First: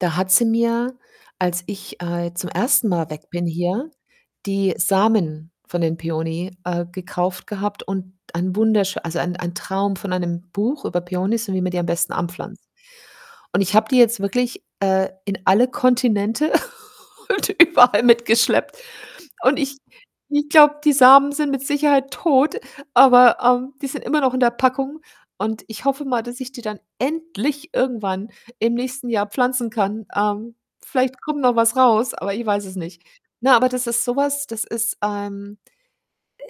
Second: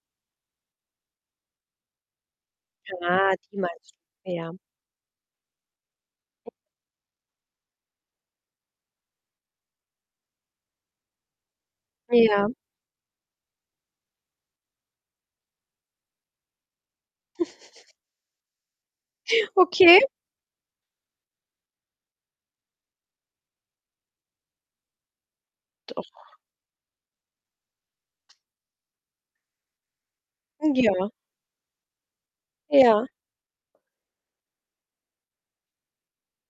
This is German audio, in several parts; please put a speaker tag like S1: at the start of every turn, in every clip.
S1: Da hat sie mir, als ich, äh, zum 1. Mal weg
S2: Ah,
S1: bin
S2: die
S1: hier,
S2: meinst du, ja.
S1: die Samen von den
S2: [unintelligible]
S1: Peony, äh, gekauft gehabt und ein wunderschö also, ein ein Traum von einem Buch über Peonys und wie man die am besten
S2: Ja.
S1: anpflanzt und ich habe die jetzt wirklich, äh, in alle Kontinente und überall mitgeschleppt und ich
S2: Okay.
S1: ich glaube, die Samen sind mit Sicherheit tot, aber, ähm, die sind immer noch in der Packung. Und ich hoffe mal,
S2: Doch.
S1: dass ich die dann endlich irgendwann im nächsten Jahr pflanzen kann. Ähm,
S2: Hm, ja.
S1: vielleicht kommt noch was raus, aber ich weiß es nicht.
S2: Ja.
S1: Ne, aber das ist so was, das ist, ähm,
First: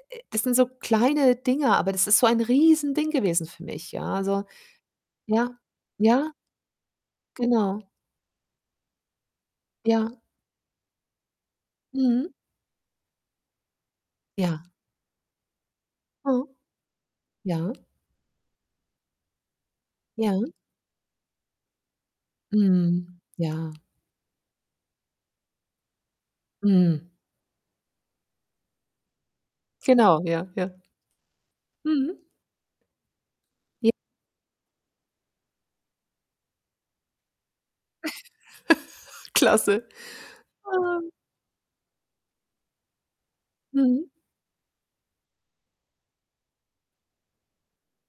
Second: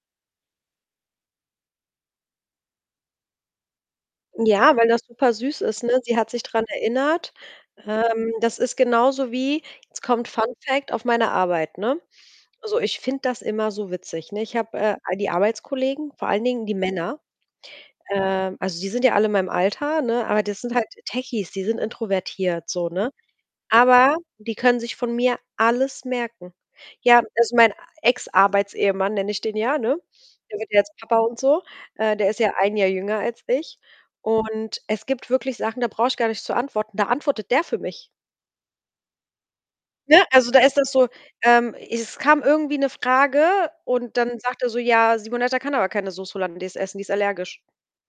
S1: äh, äh das sind so kleine Dinger, aber das ist so ein Riesending gewesen für mich, ja, also
S2: Ja, weil das
S1: ja,
S2: supersüß ist, ne? Sie hat
S1: ja.
S2: sich dran erinnert,
S1: Genau.
S2: ähm, das ist genauso wie jetzt
S1: Ja.
S2: kommt Fun-Fact auf meine Arbeit, ne?
S1: Mhm.
S2: So, ich finde das immer so witzig. Ne, ich
S1: Ja.
S2: habe, äh, all die Arbeitskollegen, vor allen
S1: Mhm.
S2: Dingen die Männer,
S1: Ja.
S2: äh also, die sind ja alle in meinem Alter, ne, aber
S1: Ja.
S2: das sind halt Techies, die sind introvertiert so, ne,
S1: Mhm, ja.
S2: aber die können sich von mir alles merken.
S1: Mhm.
S2: Ja, also, mein Ex-Arbeits-Ehemann, nenne ich den ja, ne,
S1: Genau, ja,
S2: der wird
S1: ja.
S2: ja jetzt Papa und so, äh,
S1: Mhm.
S2: der ist ja ein Jahr jünger als ich,
S1: J
S2: und es gibt wirklich Sachen, da brauche ich gar nicht zu antworten, da antwortet der für mich.
S1: Klasse.
S2: Ne, also, da ist das
S1: Ah.
S2: so, ähm es kam irgendwie 'ne Frage
S1: Mhm.
S2: und dann sagt er so: „Ja, Simonetta kann aber keine Sauce Hollandaise essen, die ist allergisch.”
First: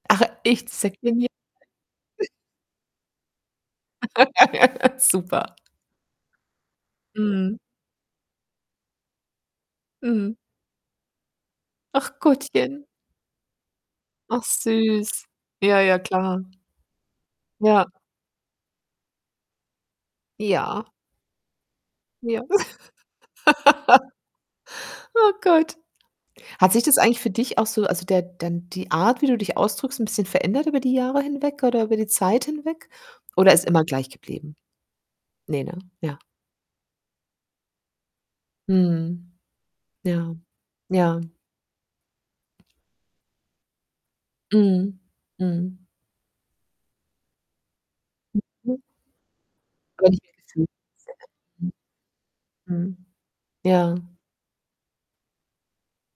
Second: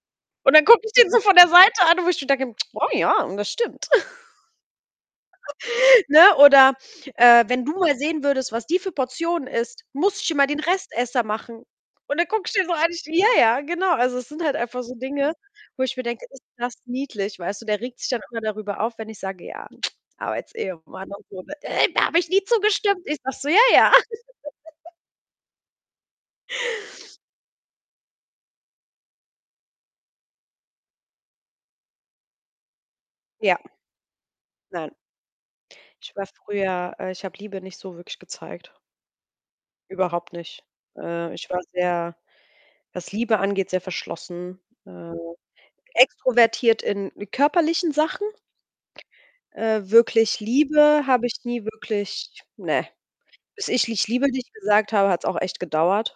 S1: Ach,
S2: Und dann
S1: ich.
S2: gucke ich den so
S1: [unintelligible]
S2: von der Seite an, wo ich schon denke: „Oh, ja, und das stimmt.”
S1: Super.
S2: Ne, oder, äh:
S1: Mhm.
S2: „Wenn du mal sehen würdest, was die für Portionen isst, musst ich
S1: Mhm.
S2: schon mal den Restesser machen.” Und
S1: Ach,
S2: dann gucke ich den so
S1: Gottchen.
S2: an ich: „Ja, ja, genau.”, also, es sind
S1: Ach
S2: halt einfach so
S1: süß.
S2: Dinge,
S1: Ja,
S2: wo ich
S1: ja,
S2: mir denke:
S1: klar.
S2: „Ist das niedlich.” Weißt du, der
S1: Ja.
S2: regt sich dann immer darüber auf, wenn ich sage: „Ja,
S1: Ja.
S2: Arbeits-Ehemann und so”, der: „da habe ich
S1: Ja.
S2: nie zugestimmt.” Ich sage so: „Ja, ja.”
S1: Oh Gott. Hat sich das eigentlich für dich auch so also, der dann die Art, wie du dich ausdrückst, 'n bisschen verändert über die Jahre hinweg oder über die Zeit hinweg? Oder
S2: Ja.
S1: ist immer gleich geblieben?
S2: Nein.
S1: Ne, ne?
S2: Ich
S1: Ja.
S2: war früher äh, ich habe Liebe nicht so wirklich gezeigt.
S1: Mhm.
S2: Überhaupt
S1: Ja,
S2: nicht.
S1: ja.
S2: Äh, ich war sehr was Liebe angeht, sehr verschlossen.
S1: Mhm,
S2: Äh,
S1: mhm.
S2: extrovertiert in körperlichen Sachen,
S1: Mhm.
S2: äh,
S1: Aber nicht mehr
S2: wirklich
S1: gefühlt.
S2: Liebe habe ich nie
S1: [unintelligible]
S2: wirklich ne.
S1: Mhm.
S2: Bis ich:
S1: Ja.
S2: „Ich liebe dich” gesagt habe, hat's auch echt gedauert.